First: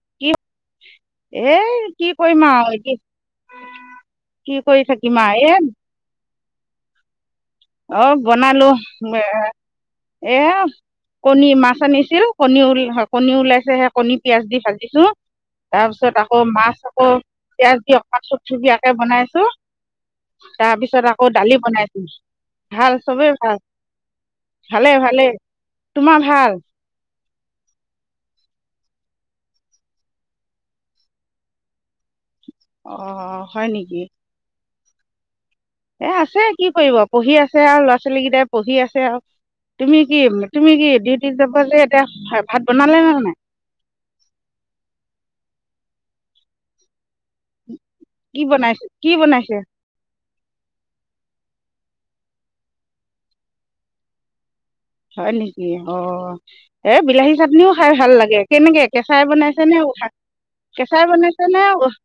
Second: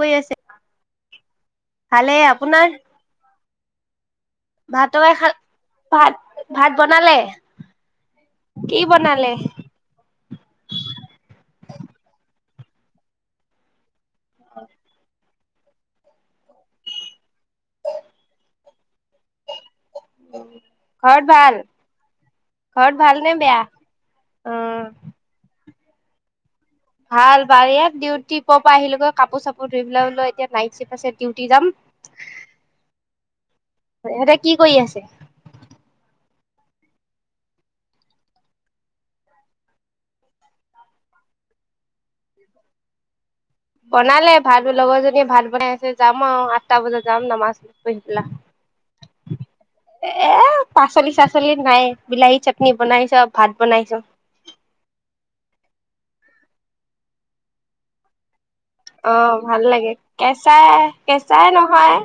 কৰি কি আছে? এ কি ভালে কৰিম আপোনাৰ কি কৰি ভাত তৰকাৰী থাকিম খাল আৰ এম ভাত ভাত বনালে? অ বনালো কি এ বনালে? এয়া কণী মাছ আনিছিল। কণী ওল হয় কণী ওলাইছেহে। কণী পিয়াজ দি ভাজিছো তাৰপিছত আকৌ মাছ আকৌ পিঁয়াজ দি। [unintelligible] বনাইছো তাৰপিছত ঘৰত আকৌ ভাল? দালি বনাইছো। ঘৰত ভাল নে চবেই ভাল বেয়া? উম। ভালে ভালে। তোমাৰ ভাল? ভাল ভাল ইয়াত ডিউটি পৰ পৰা আহিলোগৈ কাপোৰ চাপোৰ ধুই পেলাই ল এতিয়া নাইট চিপ আছে ডিউটি যাম অ হয় নেকি? ইহঁতে [inaudible] এ আছে কি কৰিব পঢ়ি আছে আৰু ল'ৰা-ছোৱালী গিটাই পঢ়ি আছে আৰু তুমি কি, তুমি কি, ডিউটিত যাব লে এতিয়া ভাত বনালা নে নাই? বনালে ভাত লগৰ জনীয়ে ভাত বনাই আছে যাম আৰু আঠটা বজাত যাম নমাজ কি বনাইছে, কি বনাইছে? এ পাচলি চাচলি নাই বিলাহী চাটনি বনাইছ, ভাত বনাইছ। হয় নেকি? অ এ বিলাহী চাটনিও খাই ভাল লাগে। কেনেকে অ কেঁচাই ভাল বনাইছে নে লাগে উঠা কেঁচাই, বনাইছে কেঁচাই নে নহয়, উখ-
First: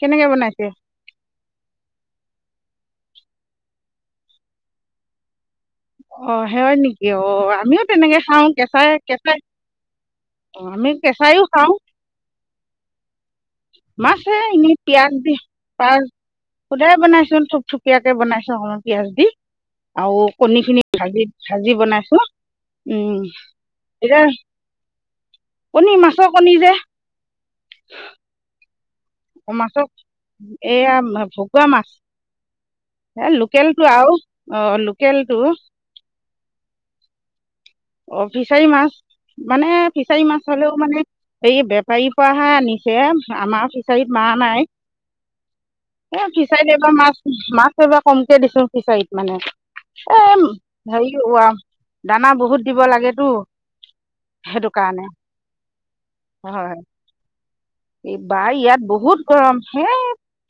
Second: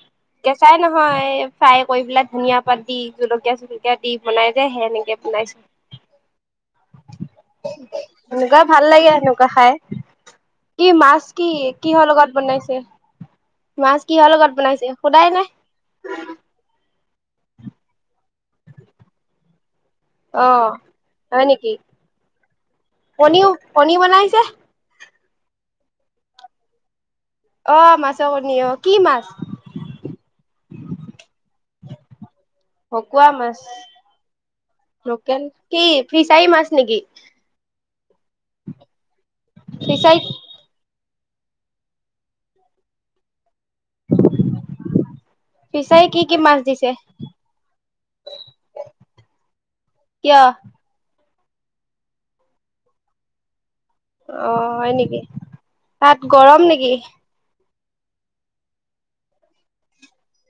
কেনেকে বনাইছে কেঁচাই নহয়, ফ্ৰাই কৰি পেলাই ধুনীয়া পাত দি জলকীয়া চলকীয়া দি বনাই যে সেনেকে বনাইছো। অ সেই নেকি অ আমিও তেনেকে খাও সেনেকুৱা ভাল কেঁচাই, লাগে কেঁচাই। সেনেকুৱা খাই কি আমি মাছ, কেঁচাইও কি খাওঁ কিহৰ লগত বনাইছে, মাছ মাছে কিহৰ লগত এনেই বনাইছে পিয়াজ দি সোধাই নে? থুপ থুপিয়াকে বনাইছো অলপ পিয়াজ দি। অ কণী খিনি ভাজি হয় ভাজি নেকি বনাইছো, উম কণীও কণী বনাইছে কণী, মাছৰ কণী যে। অ মাছৰ কণি অ। কি মাছ মাছৰ এইয়া ভকুৱা মাছ। ভকুৱা এ মাছ লোকেলটো আৰু লোকেলটো। লোকেল কি ফিচাৰী মাছ নেকি অ ফিচাৰী মাছ। মানে ফিছাৰী ফিচাৰীত মাছ হলেও মানে এই বেপাৰীৰ পৰাহে আনিছে আমাৰ ফিচাৰীত মাৰা নাই ফিচাৰীত কি এ কি মাছ ফিচাৰীত দিছে এবাৰ মাছ মাছ এবাৰ কমকে দিছো ফিচাৰীত মানে এ কিয় হেৰি দানা বহুত। দিব লাগেটো। অ হয় নেকি, তাত গৰম নেকি? এইবাৰ ইয়াত বহুত গৰম। হেই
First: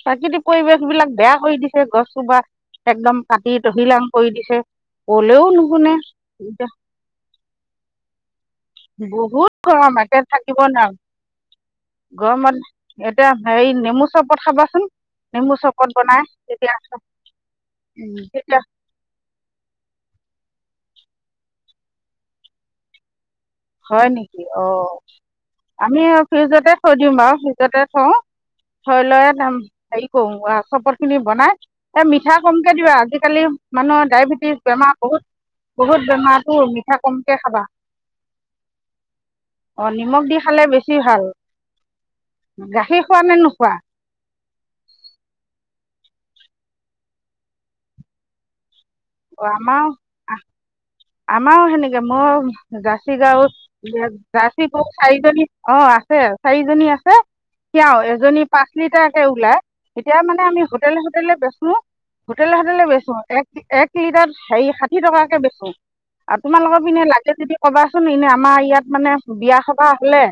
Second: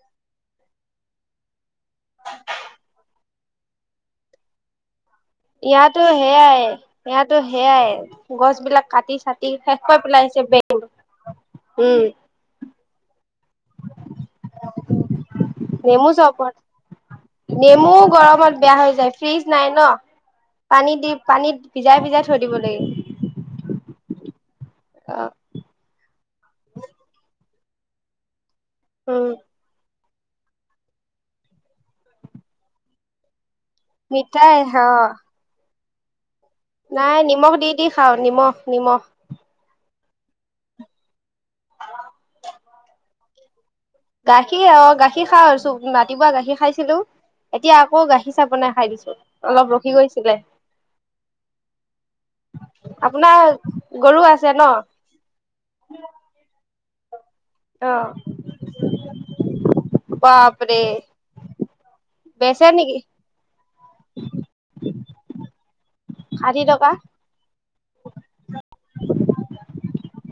প্ৰাকৃতিক পৰিৱেশ বিলাক বেয়া কৰি দিছে। গছসোপা একদম কাটি তহিলং কৰি দিছে। কলেও নুশুনে ইয়াতো, সেয়াই এতিয়া ইয়াতো সেয়াই গছ বিলাক। কাটি চাটি বহুত শেষ কৰি গৰম একে পেলাইছে বে থাকিব নোৱাৰো, উম গৰমত। এ [inaudible] এতিয়া সেৰি নেমু চপত খাবাচোন। নেমু চৰবত নেমু বনাই চৰবত তেতিয়া আ নেমু উ গৰমত তেতিয়া। বেয়া হৈ যায় ফ্ৰিজ নাই ন পানী দি, পানীত ভিজাই, ভিজাই থৈ দিব লাগিব। হয় নেকি অ। আমি ফিউজতে থৈ দিওঁ বাও। তাতে থওঁ। হয় লয় উম দাম। হেৰি কৰো আ চবৰ খিনি বনাই, এ মিঠা কমকে দিবা আজিকালি। মানুহৰ মিঠাই ডায়েবেটিছ অ বেমাৰ বহুত। বহুত বেমাৰ। নাই নিমখ দি দি খাওঁ, নিমখ। নিমখ। অ নিমখ দি খালে বেছি ভাল। গাখীৰ খোৱা নে নোখোৱা? গাখীৰ অ গাখীৰ খা হৈছো ৰাতিপুৱা গাখীৰ খাইছিলো। এতিয়া আকৌ গাখীৰ চাহ বনাই খাই দিছো। অ অলপ আমাৰও, ৰখি গৈছিলে আমাৰও সেনেকে ময়ো জাৰ্চী আপোনাৰ গাৰুত, গৰু আছে ন জাৰ্চ গৰু চাৰিজনী অ আছে, চাৰিজনী আছে। হ [unintelligible] অ খীয়াও এজনী পাঁচ লিটাৰকে ওলায়। এতিয়া মানে আমি বাপৰে হোটেলে, হোটেলে বেচো। হোটেল, বেচে হোতেলে নেকি বেচো এক এক। হে ষাঠি টকাকে বেছো। আৰু ষাঠি তোমালোকক টকা পিনে লাগে যদি কবাচোন, এনে আমাৰ ইয়াত মানে বিয়া সভা হলে,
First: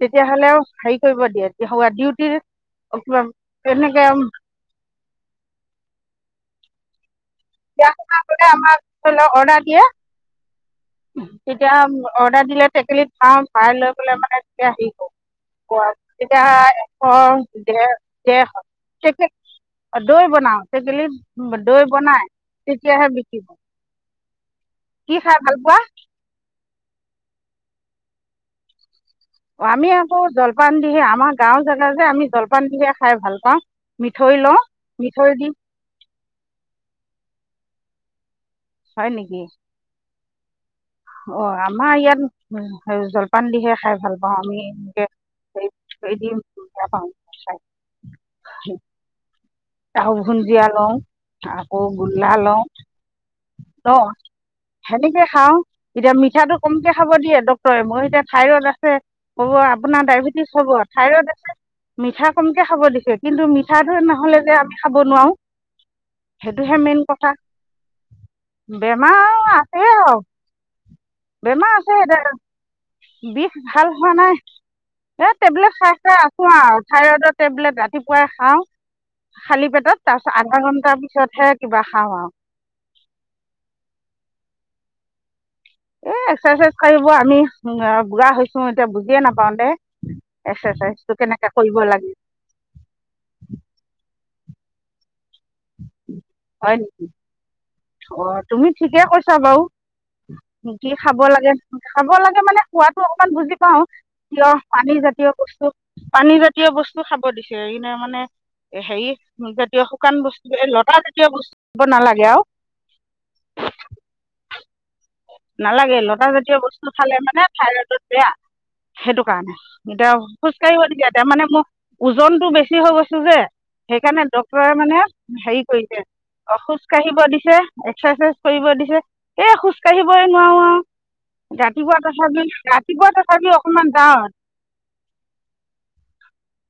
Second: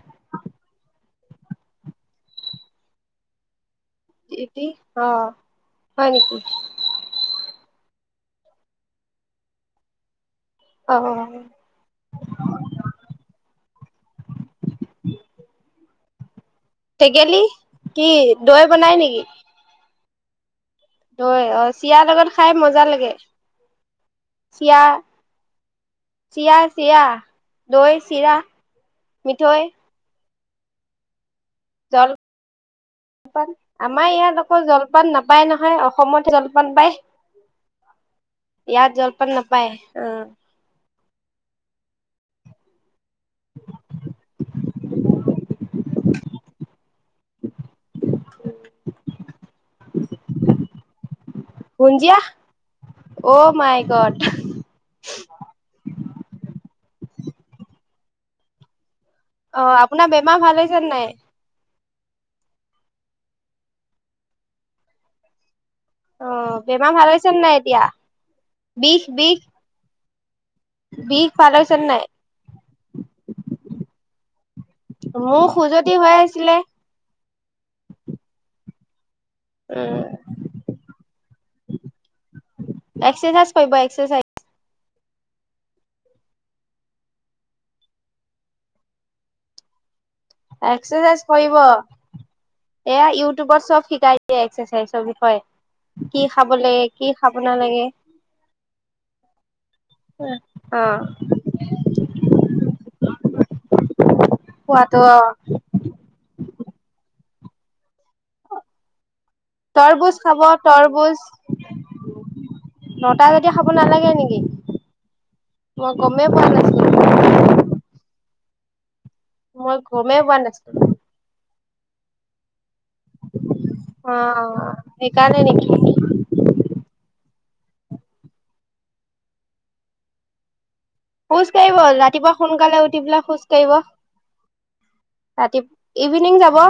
তেতিয়া হলে। হেৰি কৰিব দিয়ে, এতিয়া হ ডিউটিৰ [inaudible] এটি অ হয় নেকি? বিয়া আমাক ধ লও অৰ্ডাৰ অ দিয়ে। তেতিয়া অৰ্ডাৰ দিলে, টেকেলিত ভৱাও ভৱাই লৈ পেলাই মানে [inaudible] এতিয়া এশ, টেকেলি দে কি ডেৰশ দৈ বনাই নেকি [inaudible] অঁ দৈ বনাওঁ। অ টেকেলিত দৈ চিৰা লগত বনাই। খাই মজা লাগে তেতিয়াহে বিকিব। চিৰা কি খাই ভাল পোৱা চিৰা চিৰা দৈ চিৰা আমি আকৌ জল দোকান দিহে আমাক জলপান পাওঁ আমাৰ মিঠৈ ইয়াত লওঁ আকৌ জলপান মিঠৈ দি নাপায় নহয় অসমত জলপান পায় ইয়াত হয় জলপান নেকি নাপাই অ অ আমাৰ ইয়াত আৰু জলপান দিহে খাই ভাল পাওঁ আমি [unintelligible] কেই দি [unintelligible] চাহ ভুজিয়া লওঁ আকৌ ভুঞ্জিয়া গোল্লা লওঁ অ মাই ল গড সেনেকে খাওঁ এতিয়া মিঠাটো কমকে খাব দিয়ে ডক্টৰে মই এতিয়া ঠাইৰ হ'ব অ আপোনাৰ বেমাৰ ডায়েবেটিছ ভাল হব হৈছে নাই থাইৰইড আছে মিঠা কমকে খাব দিছে কিন্তু মিঠাটো নহলে আমি খাব নোৱাৰো অ সেইটোহে বেমাৰ মেইন ভাল হৈছে কথা নাই এতিয়া বিষ বিষ বেমাৰ আছে আৰু বিষ ভাল বেমাৰ হৈছে আছে নাই সতি বিষ ভাল হোৱা নাই এ মোৰ টেবলেট খজুৱতি খাই হৈ খাই আছো আছিলে আৰু থাইৰইডৰ টেবলেট ৰাতিপুৱাই খাও খালি পেটত উম তাৰ পিছত আধা ঘন্টাৰ পিছতহে কিবা খাওঁ আৰু এক্সাৰচাইজ কৰিব এক্সাৰচাইজ এ এক্সাৰচাইজ কৰিব আমি বুঢ়া হৈছো এতিয়া বুজিয়ে নাপাও দে এক্সাৰচাইজটো এক্সাচাইজ কেনেকে কৰিব লাগে এয়া ইউটিউবত চব শিকাই এক্সাৰচাইজ বিষয়ে কি খাব হয় লাগে নেকি কি খাব নালাগে তুমি ঠিকে কৈছা বাৰু অ কি খাব লাগে খাব লাগে মানে সোৱাদ ত অকমান বুজি পাওঁ কিয় পানী খোৱাতো অ জাতীয় বস্তু পানী জাতীয় বস্তু খাব দিছো নে মানে সেৰি জাতীয় তৰবুজ শুকান খাব বস্তু এই লতা তৰবুজ জাতীয় বস্তু দ নালাগে আৰু নটা যেতিয়া খাব নালাগে নেকি মই নালাগে লতা গমেই পোৱা জাতীয় বস্তু নাছিলো খালে মানে থাইৰইডত বেয়া সেইটো কাৰণে মই গমেই পোৱা এতিয়া খোজ নাছিলো কাঢ়িবলগীয়া এতিয়া মানে মোক ওজনতটো বেছি হৈ গৈছো যে অ সেইকাৰণে ড্ক্তৰে মানে সেইকাৰণে হেৰি নেকি কৰিছে অ খোজ কাঢ়িব দিছে তে এক্সাৰচাইজ কৰিব দিছে এই সুস্থ খোজ কাঢ়িবই নোৱাৰো আৱ খোজ কাঢ়িব ৰাতিপুৱা সোনকালে উঠি পেলাই খোজ তথাপি কাঢ়িব অকণমান যাওঁ ৰাতি ইভিনিং যাব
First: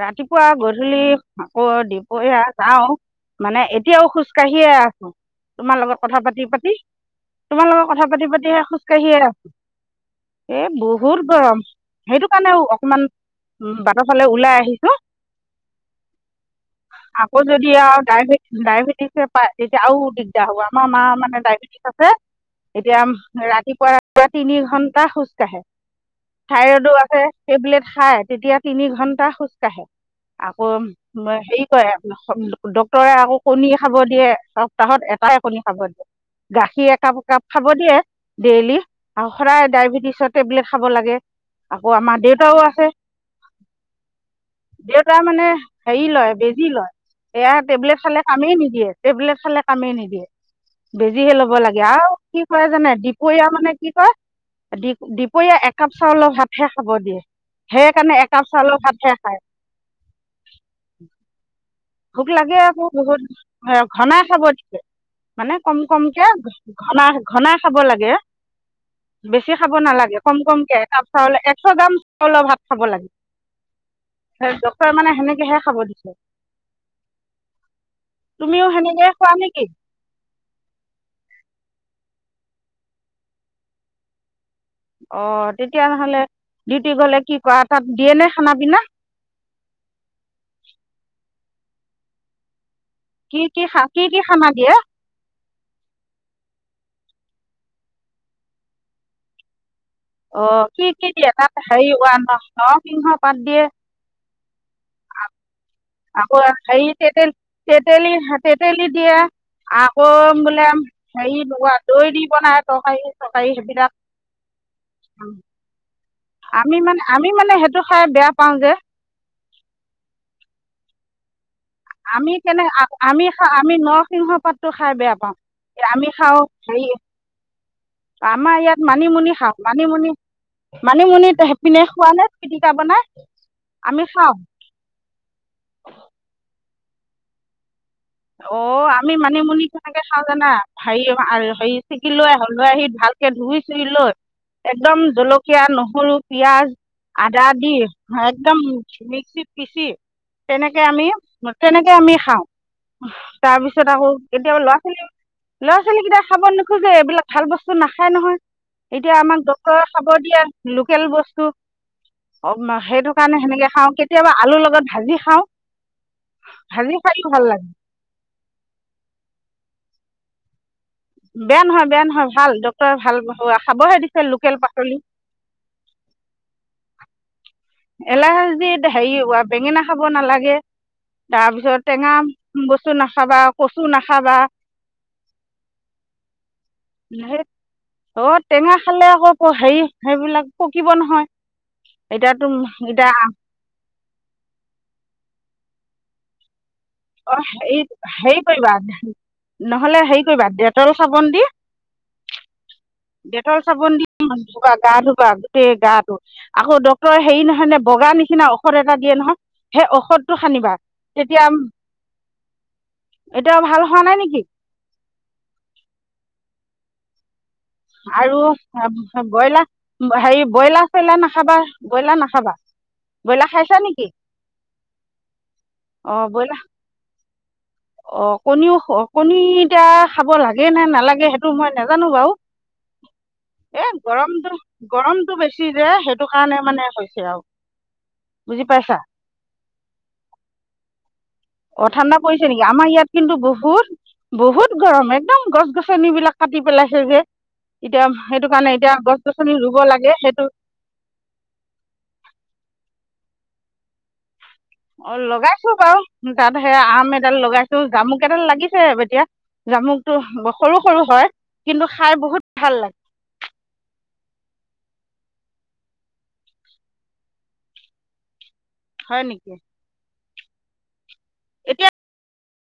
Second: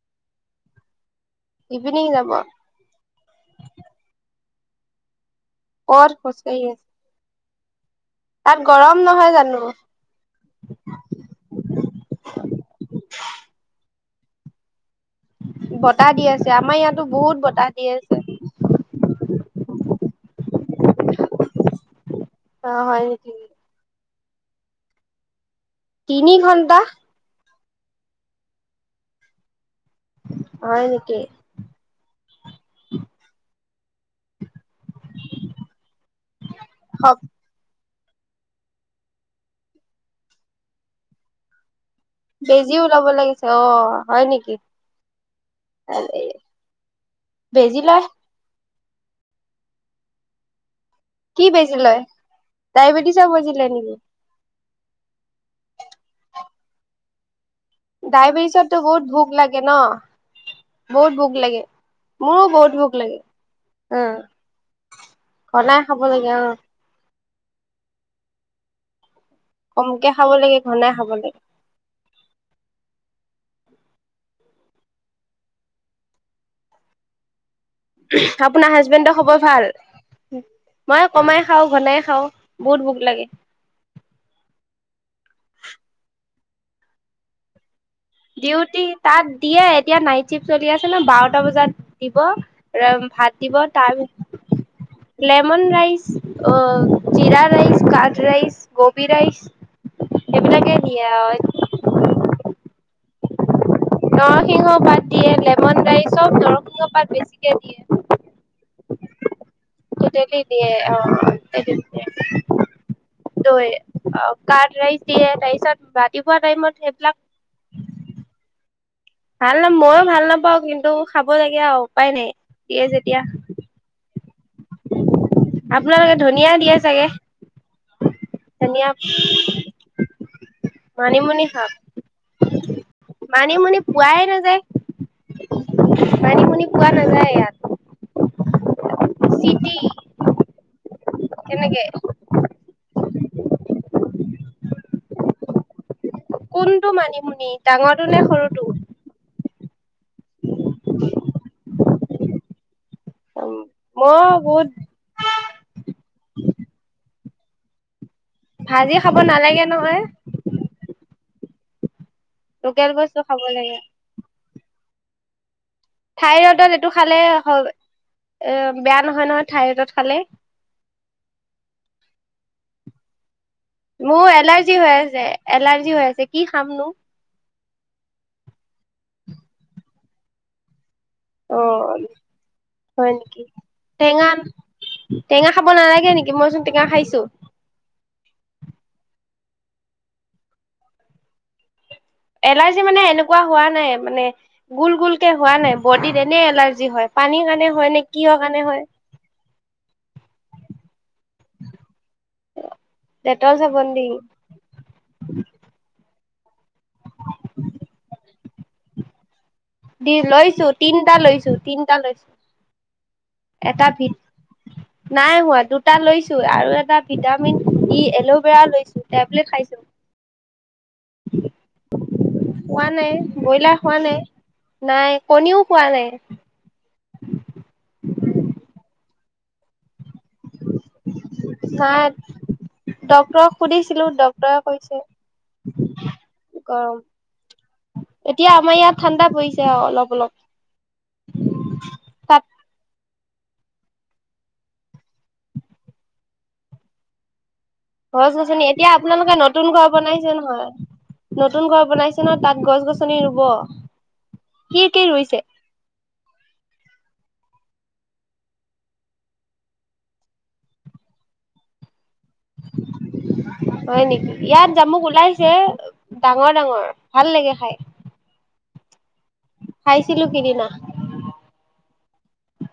ৰাতিপুৱা গধূলি আকৌ ইভিনিং যাব দুপৰীয়া যাওঁ মানে এতিয়াও খোজ কাঢ়িয়ে আছোঁ তোমাৰ লগত কত কথা পাতি খোজকাঢ়ি পাতি আছে তোমাৰ লগত কথা পাতি তাত পাতিহে খোজ গৰম কাঢ়িয়ে নহয় আছোঁ জানো এ বহুত গৰম সেইটো কাৰণে ও অকমান উম বাট ফালে ওলাই আহিছোঁ বতাহ দি আছে আমাৰ ইয়াতো আকৌ বহুত যদি বতাহ দি আৱ আছে ডায়ট ডায়েবেটিছে পায় তেতিয়া আৰু দিগদাৰ হ'ব আমাৰ মা মানে ডায়বেটিছ আছে অ এতিয়া হয় নেকি ৰাতিপুৱা পুৱা তিনি ঘণ্টা খোজ কাঢ়ে তিনি ঘণ্টা টেবলেট খাই তেতিয়া তিনি ঘণ্টা খোজ কাঢ়ে আকৌ হয় নেকি হেৰি কৰে ডক্তৰে আকৌ কণী খাব দিয়ে এসপ্তাহত এটাহে কণী খাব দিয়ে গাখীৰ একাপ একাপ খাব দিয়ে ডেইলি আৰু সদায় ডায়েবেটিছৰ টেবলেট খাব লাগে আকৌ আমাৰ দেউতাও বেজিও আছে ওলাব লাগিছে অ হয় নেকি দেউতা মানে হেৰি লয় বেজি লয় সেয়া বেজি টেবলেট লয় খালে কামেই নিদিয়ে টেবলেট ফালে কামেই নিদিয়ে বেজিহে কি ল'ব বেজি লাগে লয় আৰু কি কৰে জানে ডায়বেটিছৰ দুপৰীয়া বেজি মানে লয় কি নেকি কয় দুপৰীয়া একাপ চাউলৰ ভাতহে খাব দিয়ে সেইকানে এক ডাইবেটিচত টো বহুত ভোক লাগে ন বহুত ভোক লাগে ভোক মোৰো লাগে আকৌ ভোক লাগে বহুত অ ঘনাই খাব দিছে মানে কম ঘনাই খাব কমকে লাগে অ ঘনা ঘনাই খাব লাগে বেছি খাব কমকে নালাগে খাব কম লাগে কমকে ঘনাই একাপ খাব লাগে চাউলে একশ গ্ৰাম চাউলৰ ভাত খাব লাগে ডক্তৰে মানে সেনেকেহে খাব দিছে উমহ তুমিও আপোনাৰ সেনেকে হাজবেণ্ডৰ খোৱা খবৰ নেকি ভাল মই কমাই খাওঁ ঘনাই খাওঁ বহুত ভুক লাগে অ তেতিয়া নহ'লে ডিউটি গলে কি কৰা তাত দিয়ে নে খানা পিনা ডিউটি তাত দিয়ে এতিয়া নাইট চিফ্ট চলি আছে ন বাৰ, এটা বজাত দিব। ভাত কি দিব কি তা কি কি খানা দিয়ে লেপ চন ৰাই অ জিৰা ৰাইচ কঠ ৰাইচ গবী ৰাইচ। অ এইবিলাকে কি কি দিয়ে আৰু তাত ন নৰ সিংহ। পাদ দিয়ে। নৰসিংহ পাত দিয়ে, লেমন ৰাইচ চব আকৌ নৰসিংহ হেৰি পাত তেতেলী বেছিকে দিয়ে। তেতেলী তেতেলী দিয়ে আকৌ টোটেলি বোলে দিয়ে অ' হে লগ দৈ দি বনাই তৰকাৰী তৰকাৰী দৈ সেইবিলাক। অ' কাৰ্ড ৰাইচ দিয়ে [unintelligible] আমি মানে সেইবিলাক আমি মানে সেইটো খাই বেয়া পাওঁ যে। ভাল ন ময়ো ভাল নাপাওঁ কিন্তু খাব লাগিব, আমি কেনে আমি আমি নৰসিংহ পাতটো খাই বেয়া পাওঁ আমি আপোনালোকে খাওঁ ধনিয়া দিয়ে হেৰি চাগে আমাৰ ইয়াত ধনিয়া মানিমুনি খাওঁ মানিমুনি, মানিমুনি শাক মানিমুনিপিনে খোৱা নে পিটিকা বনাই মানিমুনি আমি পোৱাই খাও। নাযায় মানিমুনি পোৱা নাযায় ইয়াত, অ আমি মানিমুনি চিটি কেনেকে খাও জানা হেৰি হেৰি তেনেকে চেিকি লৈ আহ লৈ আহি ভালকে ধুই চুই লৈ একদম জলকীয়া নহৰু পিযয়াজ কোনটো মানিমুনি আদা দি ডাঙৰটো নে একদম সৰুটো? মিক্সিত খিছি। তেনেকে আমি তেনেকে আমি হা। [inaudible] তাৰপিছত আকৌ মই কেতিয়াবা বহুত ল'ৰা ছোৱালী ল'ৰা ছোৱালী কেইটা। খাব নোজে এইবিলাক ভাল বস্তু না খাই নহয় ভাজি এতিয়া খাব আমাক নালাগে ডক্তৰ নহয় চাব দিয়ে লোকেল বস্তু ক [inaudible] অ লোকেল সেইটো বস্তু খাব কাৰণে সেনেকে লাগে। খাওঁ কেতিয়াবা আলু লত ভাজি খাওঁ থাইৰডত এইটো ভাজি খালে খাইও ভাল হয় লাগে এ বেয়া নহয় নহয় থাইৰেইডত খালে। বেয়া নহয় বেয়া নহয় ভাল ডক্টৰে ভাল খাবহে দিছে মোৰ লোকেল এলাৰ্জি হৈ পাচলি আছে এলাৰ্জি হৈ আছে কি খামনো? এলাহ যে হেৰি বেঙেনা খাব নালাগে। অ তাৰপিছত টেঙা বস্তু হয় নাখাবা নেকি কচু টেঙা নাখাবা টেঙা খাব নালাগে নেকি মইচোন টেঙা খাইছো অ টেঙা খালে আকৌ হেৰি সেইবিলাক পকিব নহয় এতিয়াতো এলাৰ্জি মানে এতিয়া এনেকুৱা হোৱা নাই মানে গোল- গোলকে। হোৱা নাই বডিত এনেই এলাৰ্জি। হয় পানীৰ অহ', কাৰণে হেৰি হয় নে - কিহৰ হেৰি কাৰণে কৰিবা হয়। নহলে হেৰি কৰিবা ডেটল চাবোন দি ডেটল চাবোন দি ধোবা গা ধুবা গোটেই গা। আকৌ ডক্টৰে হেৰি নহয় নে বগা নিচিনা ঔষধ এটা দিয়ে নহয়। সেই দি ঔষধটো লৈছো সানিবা তিনটা তেতিয়া লৈছো- তিনটা লৈছো এতিয়াও ভাল এটা হোৱা ভিত নাই নেকি নাই হোৱা দুটা লৈছো আৰু এটা। এটা ভিতা আৰু ব্ৰইলাৰ খাইছো হেৰি ব্ৰইলাৰ। চইলাৰ নাখাবা ব্ৰইলাৰ নাখাবা খোৱা নাই ব্ৰইলাৰ খাইছা খোৱা নেকি? নাই নাই কণীও খোৱা নাই অহ', ব্ৰইলাৰ অহ', কণীও কণীটা খাব লাগে নে নালাগে সেইটো মই নাজানো বাৰু। ডক্টৰক এ সুধিছিলো গৰমটো ডক্টৰে কৈছে গৰমটো বেছি যে সেইটো কাৰণে মানে গৰম, হৈছে আৰু এতিয়া বুজি আমাৰ পাইছা ইয়াত ঠাণ্ডা পৰিছে আৰু অলপ - অলপ। অহ', ঠাণ্ডা তাত পৰিছে নেকি? আমাৰ ইয়াত কিন্তু বহুত- বহুত গৰম একদম, গছ গছনিবিলাক কাটি পেলাইছে যে। এতিয়া গছ সেইটো গছনি, কাৰণে এতিয়া গছ আপোনালোকে গছনি নতুন ৰুব ঘৰ লাগে বনাইছে সেইটো নহয় নতুন ঘৰ বনাইছে ন, তাত গছ গছনি নি ৰুব। কি কি অহ', ৰুইছে লগাইছো বাৰু। তাত সে আম এডাল লগাইছো, জামুক এডাল লাগিছে আৰু এতিয়া জামুকটো সৰু -সৰু হয়। কিন্তু খাই বহুত ভাল লাগে হয় নেকি, ইয়াত জামুক ওলাইছে, ডাঙৰ - ডাঙৰ ভাল লাগে খাই। হয় নেকি। ছিলো সিদিনা। এতিয়া